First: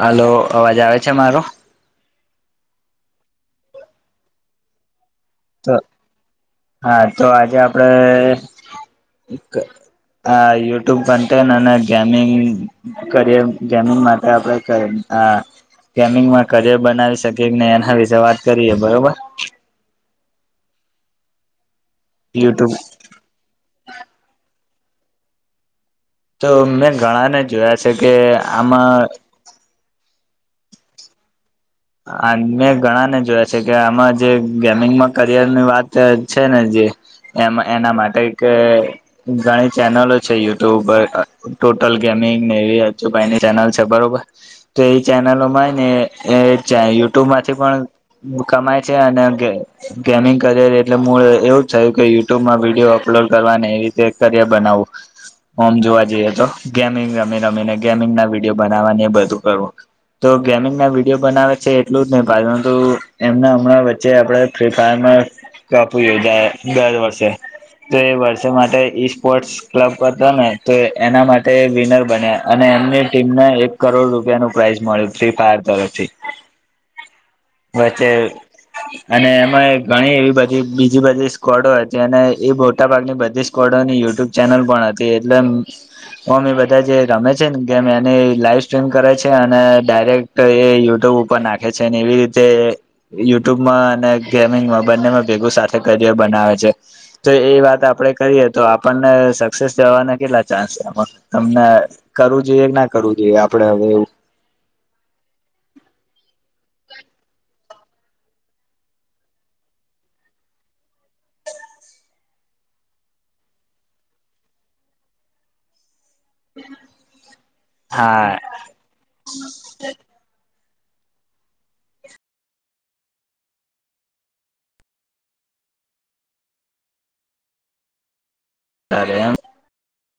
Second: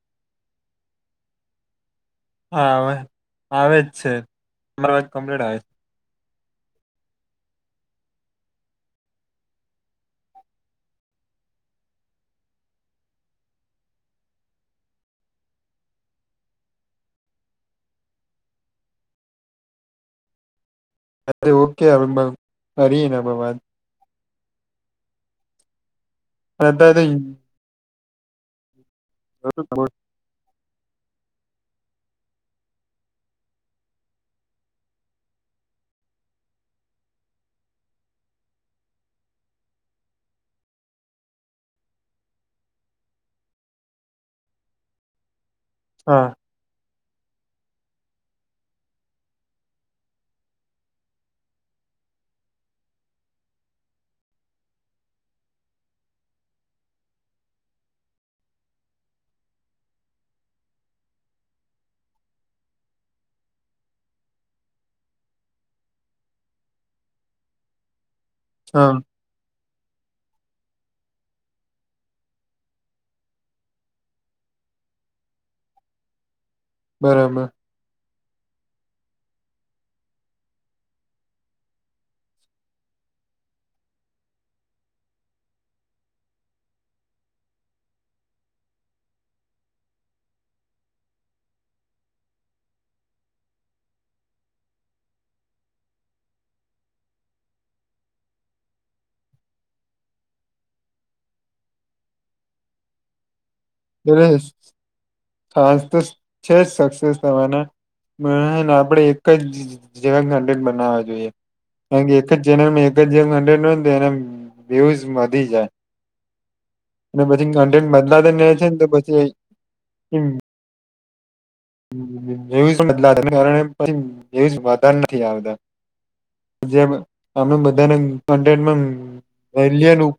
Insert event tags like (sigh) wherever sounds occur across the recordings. હાલો અવાજ આવે છે મારો હા આવે આવે જ છે અરા વાત કમ્પ્લીટ આવે છે. તો હા તો આજે આપડે. હ યુટ્યુબ બનને અને ગેમિંગ કરિય ગેમિંગ માટે આપડે કરી. આ. ગમિંગમાં કરિયર બનાવી શકી કે ને એના વિશેે વાત કરીએ બરોબર. અરે ઓકે અબ યુટ્યુબ અરી ન ભવાદ. તો અને મેં ઘણાને અત્યારે જોયા છે કે આમાં. બ તમા મેં ઘણા ને જોયા છે કે આમાં જે ગેમિંગમાં કરિયર ની વાત છે ને. એના માટે કે ઘણી ચેનલો છે યુટ્યુબ હોટલ ગેમિંગ એવીાઈની ચેનલ છે બરોબર તો એ ચેનલોમાં ને. હા યુટ્યુબમાંથી પણ કમાય છે અને ગેમિંગ કરિયર એટલે મૂળ એવું જ છે યુટ્યુબમાં વિડીયો અપલોડ કરવાને એવી રીતે કરયર બનાવવું હોમ જોવા જઈએ તો ગેમિંગ રમી રમીને ગેમિંગ ના વિડીિયો બનાવવાની એ બધું કરવું તો ગેમિંગ ના વિડીયો બનાવે એટલું જ નહીંતુ એમના હમણાં વચ્ચે આપડ ફ્રી ફાયરમાં કપ યોજાય દર વર્ષે તો એ વર્ષે માટે હા ઈ સ્પોર્ટસ ક્લબ કરતો ને તો એના માટે વિનર બન્યા અને એમની ટીમને એક કરોડ રૂપિયા ન પ્રઇસ મળ ફ્રી ફાયર તરફથી બરાબર વચ્ચે અને એમાં ઘણી એવી બધી બીજી બધી સ્કોવડો હતી અને એ મોોટા ભાગની બધી કોડની યુટ્યુબ ચેનલ પણ હતી એટલે ઓમ બધા જે રમે છે ને કેમ એની લાઈવ સ્ટ્રીમ કરે છે અને ડાયરેક્ટ એ યુટ્યુબર નાખે છે એવી રીતે યુટ્યુબમાં અને ગેમિંગમાં બંનેમાં ભેગું સાથે કરિયર બ છે તો એ વાત આપે કરીએ તો આપણને સક્સેસ જવાના કેટલા ચાન્સ આપ તમને કરવું જોઈએ કે ના કરવું જોઈએ આપ એ ખાસ તો છે જ સક્સેસ તમાના આપણેે એક જ જવાડ બનાવવા જોઈએ કારણ કે એક જ ચેનલમાં એક જ અ ન હોને તો એના વ્યુઝ વધી જાય અને પછી કન્ટેન્ટ બદલાતા હા છે ને તો પછીમ એવી બદલાછ એવી વધા નથી આવતા જે અમે બધાને અરે એમ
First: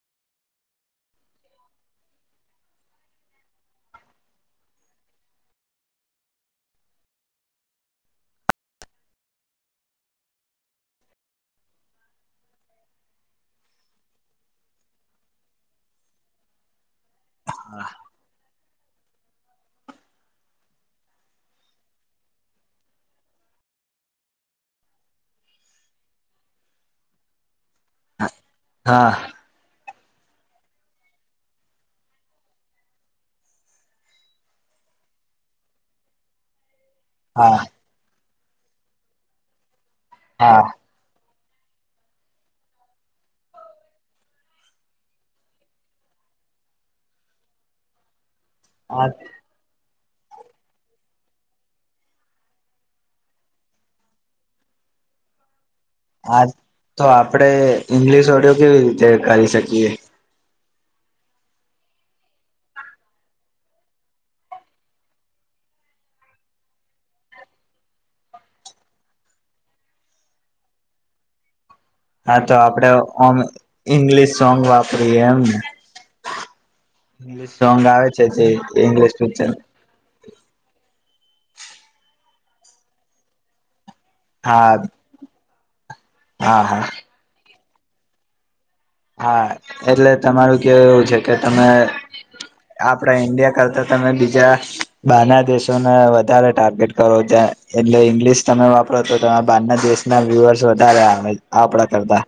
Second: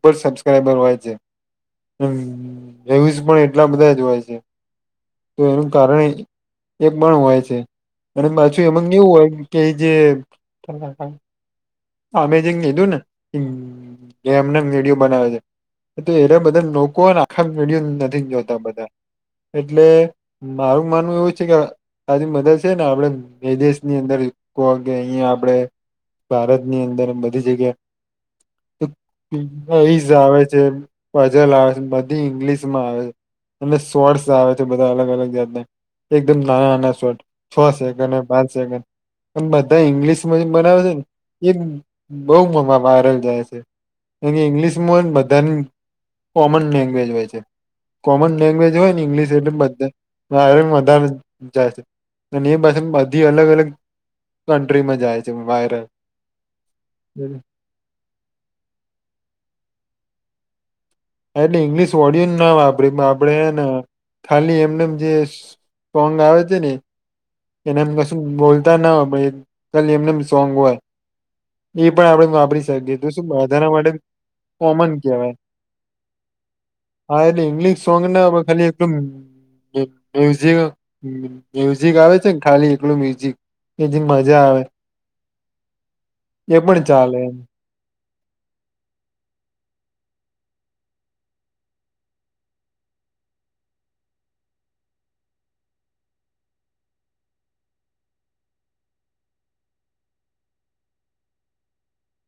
ક સબસ્ક્રાઈબર હોય છે ર્યુઝ પણ એટલા બધા જ હોય છે તો એનું કારણ એક પણ હોય છે અને પાછું એમ એવું હોય કે જે અમેજિંગ લીધું ને ગેમને વિડીિયો બનાવે છે એ એરા બધા નો કો આખા મડ નથી જોતા બધા એટલે મારું માનવું એવું કે તારી મદદ છે ને આપડે વિદેશની અંદર કો કે અહીિયાં આપડણે ભારત ની અંદર એ બધી હા જગ્યા આવે છે પજલ આવે છે બધી ઇંગ્લિશ માં આવે છે અને સોર્સ આવે છે બધા અલગ અલગ જાતને એકદમ નાના નાના શોટ હા છ સેકન્ડ પાંચ સેકન્ડ બ ઇંગ્લિશમાં હા બનાવે છે ને એ બહુમાં વાયરલ જાય છે એ ઈંગ્લિશમાં બધાની કોમન લેંગ્વેજ હોય છે કોમન લેંગ્વેજ હોય ને આ ઇંગ્લિશ એટલે બધા જાય છે અને એ પાસે બધી અલગ અલગ કન્ટ્રીમાં જાય છે વાયરલ આ તો આપડે ઇંગ્લિશ ઓડિયો કેવી રીતે કરી શકીએ એટલે ઇંગ્લિશ ઓડિયોન ના વાપરી આપણેેને ખાલી એમને જે કોંગા હો છે ન એને એમ કશું બોલતા ના હોય પણ કાલી એમને સોંગ હોય એ પણ આપણેે હા તો વાપરી આપડે શકીએ તો શું ઓમ વધાર માટે ઈંગ્લિશ સોંગ કોમન વાપરીએ કેહેવાય એમને (inaudible) હા એટલે ઇંગ્લિશ સોંગ આવે ને છે જે ખાલી ઇંગ્લિશ પિક્ચર એક મ્યુઝિક આવે છે ને ખાલી એકલું મ્યુઝિક એજ મજા આવે હા એ હા હા પણ ચાલે એમ હા એટલે તમારું કે એવું છે કે તમે આપડા ઈન્ડિયા કરતા તમે બીજા બાના દેશોને વધારે ટાર્ગેટ કરો ત એટલે ઈંગ્લિશ તમે વાપરો તોરા બારના દેશના વ્યુઅર્સ વધારે આપડા કરતા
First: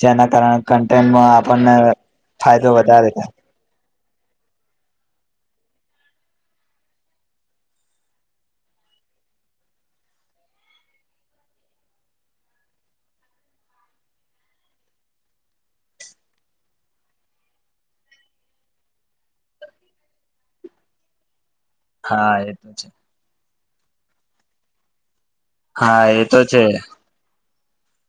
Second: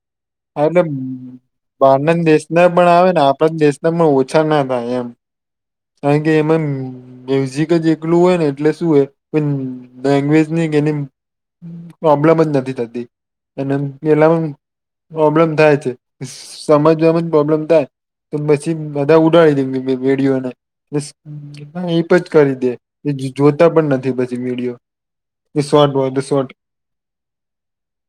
જેના કારણે એટલે કન્ટેન્ટમાં આપણને બારના દેશ ના ફાયદો પણ વધારે આવે ને થાય આપણા દેશ તમને ઓછા ના થાય એમ કારણ કે એમાં મ્યુઝિક જ એટલું હોય ને એટલે શું હોય પણ લેંગ્વેજ પ્રોબ્લેમ જ નથી થતી અને પેલા પ્રોબ્લેમ થાય છે સમજજ પ્રોબ્લેમ થાય તો પછી બધા ઉડાડી દે વેડીઓને પ હ એ પણ જ હા એ કરી દે તો છે જોતા પણ નથી પછી વિડીિયો રિસોર્ટ હા બહ એ તો રિસોર્ટ છે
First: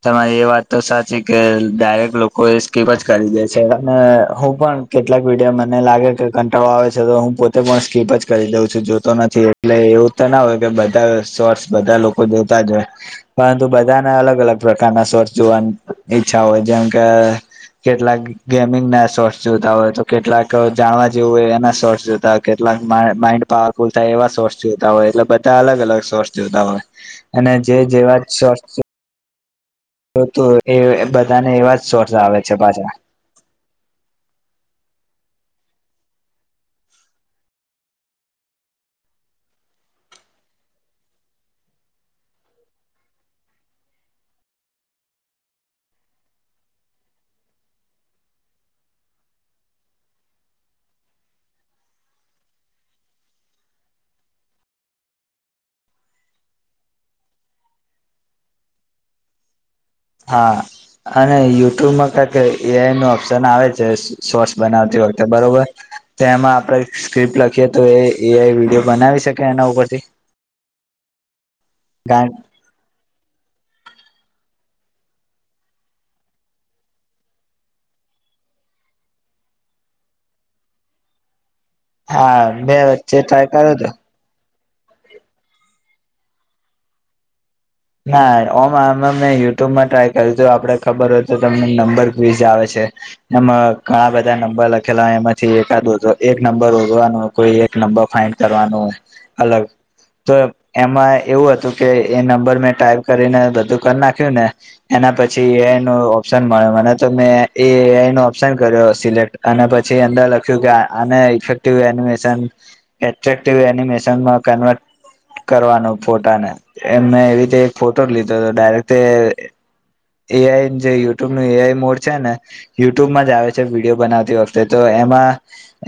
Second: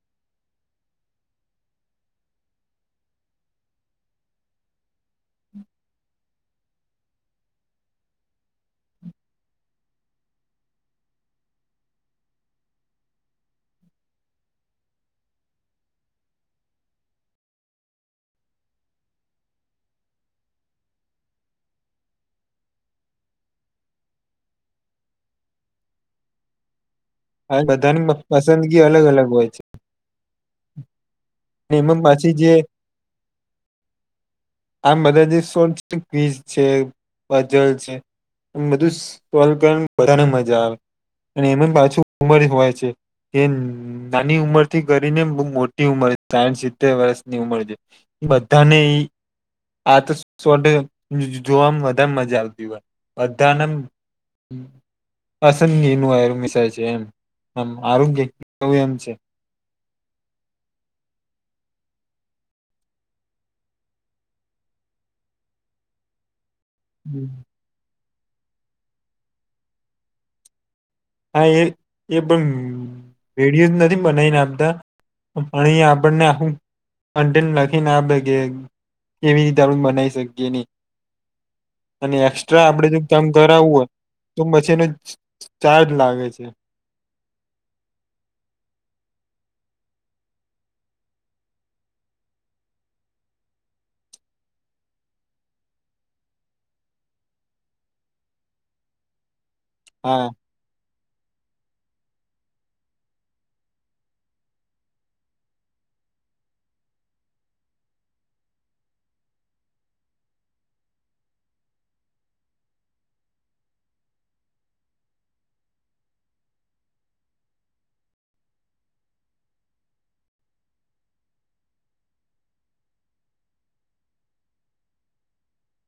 તમારી એ વાત તો સાચી કે ડાયરેક્ટ લોકો એ સ્કીપ જ કરી દે છે અને હું પણ કેટલાક વિીડિયા મને લાગે કે કંટાળો આવે છે તો હું પોતે પણ સ્કીપ જ કરી દઉં છું જોતો નથી એટલે એવું તો ના હોય કે બધા સોર્સ બધા લોકો જોતા જ હોય પરંતુ બધા ના અલગ અલગ પ્રકારના સ્વર્ જોવાની ઈચ્છા હોય જેમ કે કેટલાક ગેમિંગ ના સોર્ટ્સ જોતા હોય તો કેટલાક જાણવા જેવું હોય એના સોર્ટ્સ જોતા હોય કેટલા માઇન્ડ પાવરફુલ થાય એવા સોર્સ જોતા હોય એટલે બધા અલગ અલગ સોર્સ જોતા હોય અને હ જે બધાની પસંદગી અલગ અલગ હોય છે તો તો એ બધાને એવા જ એમાં સોર્સ પાછી આવે જે છે પાછા આમ બધા જે સો છે વજ છેજલ છે બધું સોલ્વ કરને વધધાને મજા આવે અને એમ પાછું ઉમર હોય છે એ નાની ઉંમર થી કરીને બ મોટી ઉંમર સાઠ સિત્તેર વર્ષની ઉંમર છે એ બધાને આ તો સોડ જોવામાં વધારે મજા આવતી હોય બધાને હમ પસંદગી નરું મસાય છે એમ આમ આરોગ્ય કેવું એમ છે હા અને યુટ્યુબમાં કક એ ન ઓપ્શન આવે છે સોસ બનાવતી વખતે બરોબર તો એમાં આપણે સ્ક્રિપ્ટ લખીએ તો એ એ વિડીયો બનાવી શકે એના ઉપરથી હા એ એ પણ રેડિયો જ નથી બનાવીને આપતા અહિ આપણને આું અંતેન લખી ના આપે કે કેવી રીતે આપણે બનાવી શકીએ નહી અને હા એક્સ્ટ્રા બે આપડે જો વચ્ચે કામ ટ્રાય કર્યો કરાવવું હતો હોય તો છેને ચાર્જ લાગે છે ના ઓમ આમે મેં યુટુબમાં ટ્રાય કર્યું હતું આપડે ખબર હોય તો તમને નંબર ક્વીઝ આવે છે એમાં ઘણા બધા નંબર લખેલા એમાંથી એકદ એક નંબર ઉગવાનો કો ન કરવાનું અલગ હા તો એમાં એવું હતું કે એ નંબર મે ટાઈપ કરીને બધું કરી નાખ્યું ને એના પછી એ ન ઓપ્શન મળ્યું મને તો મે ન ઓપ્શન કર્યો સિલેક્ટ અને પછી અંદર લખ્યું કે આ ઇફેક્ટિવ એનિમેશન એટ્રેક્ટિવ એનિમેશનમાં કન્વર્ટ કરવાનું ફોટાને એને એવીતે ફોટો જ લીધો હતો ડાયરેક્ટ એ આઈ જે યુટ્યુબ નું એ આઈ મોડ છે ને યુટ્યુબમાં જ આવે છે વિડીયો બનાવતી વખતે તો એમાં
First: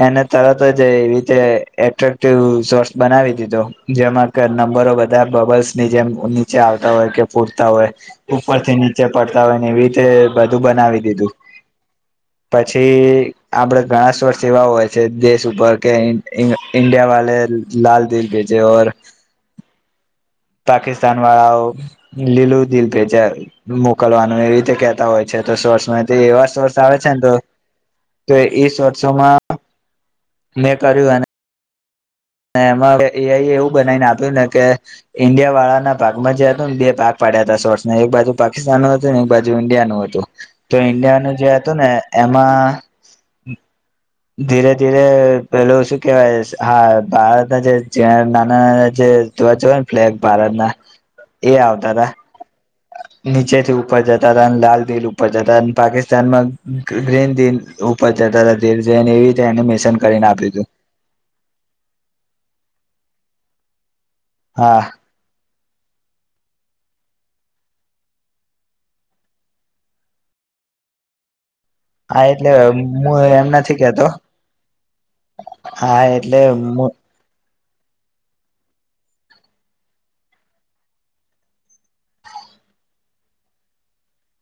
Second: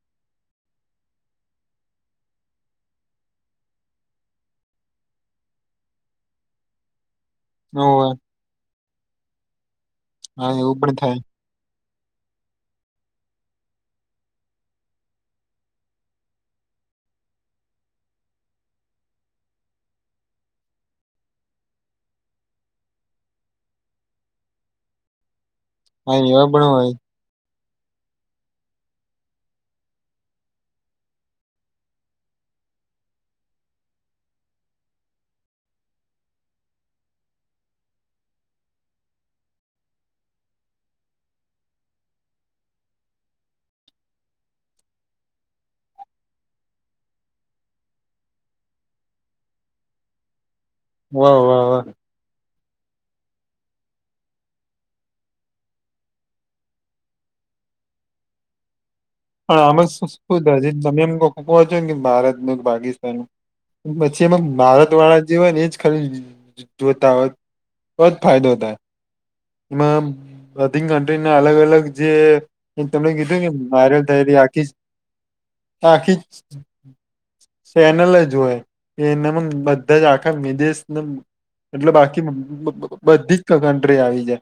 એને તરત જ એવી રીતે એટ્રેક્ટિવ સોર્સ બનાવી દીધો એમાં ક નંબરો બધા બબલ્સ ની જેમ નીચે આવતા હોય કે પૂરતા હોય હોવે ઉપરથી નીચે પડતા હોય ને એવી રીતે હા બધું એવું પણ બનાવી થાય દીધું (inaudible) પછી આપડે ઘણાસ્ વર્ષ એવા હોય છે દેશ ઉપર કે ઇન ઈન ઈન્ડિયા વાલે લાલ દિલ ભજે ઔર (inaudible) પાકિસ્તાન વાળાઓ લીલું દિલ ભેજા મોકલવાનું એ રીતે કેતા હોય છે સોર્સમાં હા એવા પણ સોર્સ હોય આવે છે ન તો તો ઈસ વર્ષોમાં મેં કર્યુ અને એમાં એ આઇ એવું બનાવીને આપ્યું ને કે ઈન્ડિયા વાળા ના ભાગમાં જે હતું ને બે ભાગ પડ્યા દસ વર્ષ ના એક બાજુ પાકિસ્તાન ન હતુંને એક બાજુ ઈન્ડિયા નું હતું તો ઈન્ડિયાનું જે હતું ને એ માઁ. ધીરે, ધીરે પેલું શું કેવાય હા ભારતના જે નાના નાના જે. જોવા જો ને ફ્લેગ ભારત ના. વાહ વાહ વાહ. નીચેથી ઉપર જતા હતા અને લાલ દિલ ઉપર જતા અને પાકિસ્તાન માં ગ્રીન દિલ ઉપર જતાતા દિલ. જઈને એવી રીતે પણ આમાં એનિમેશન શ કરીને આપ્યું હતું શજી તમે એમ કો કોવા છો ને ભારતનું કે પાકિસ્તાનનું. પછી એમાં હા ભારત વાળા જે હોય ને. એજ ખાલી જોતા હોત. તોજ ફાયદો થાય એમાં બધી કન્ટ્રીના અલગ અલગ. જે હા એટલે હું મં તને કીધું એમ કે નથી ભા રે. કેતો થ આખી હા આખી. એટલે ચેનલ અજોય કે એનામાં બધા જ આખા વિદેશ એટલે બાકી બધીજ કન્ટ્રી આવી જાય.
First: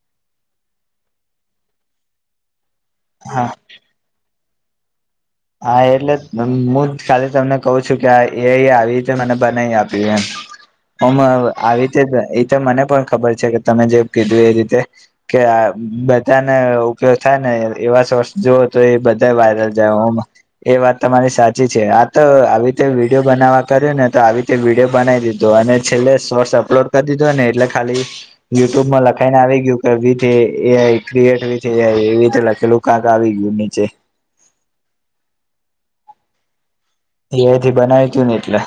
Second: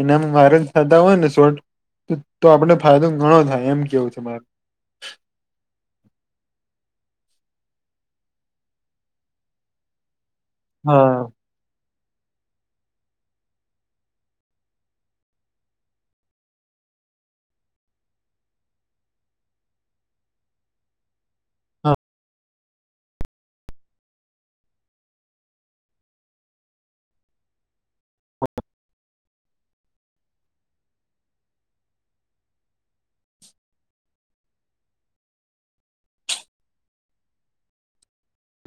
એનામાં મારે જ થતા હોય ને શોટ તો આપડ ફાયદો ઘણો હા થાય એમ કેવું છે મારે. હા એટલે હું ખાલી તમને કહું છું. કે એ આઇ આવી રીતે મને બનાવી આપ્યું એમ. હા હમ હા. આવી. એ તો મને પણ ખબર છે. કે તમે જે કીધું એ રીતે. કે આ બધાને ઉપયોગ થાય ને એવા સોર્સ જોઓ તો એ બધા વાયરલ થાયમ. એ વાત તમારી સાચી છે. આ તો આવી રીતે વિડીયો બનાવવા કર્યુ ને તો આવી રીતે વિડીયો બનાવી દીધ અને છેલ્લે સોર્સ અપલોડ કરી દીધો ને. એટલે ખાલી યુટ્યુબમાં લખાઈ ન. આવી ગયું કે A I create with A I એવી રીતે લખેલું કાંક આવી ગયું નીચે. (inaudible) એ એથી બનાવી કયુંન ને એટલે.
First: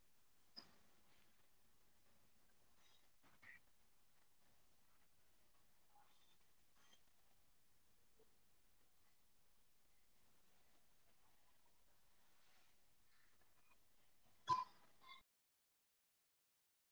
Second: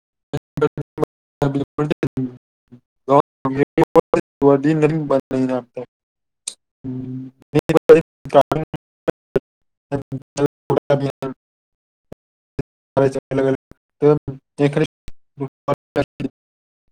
(unintelligible) (unintelligible) (unintelligible) (unintelligible) (unintelligible)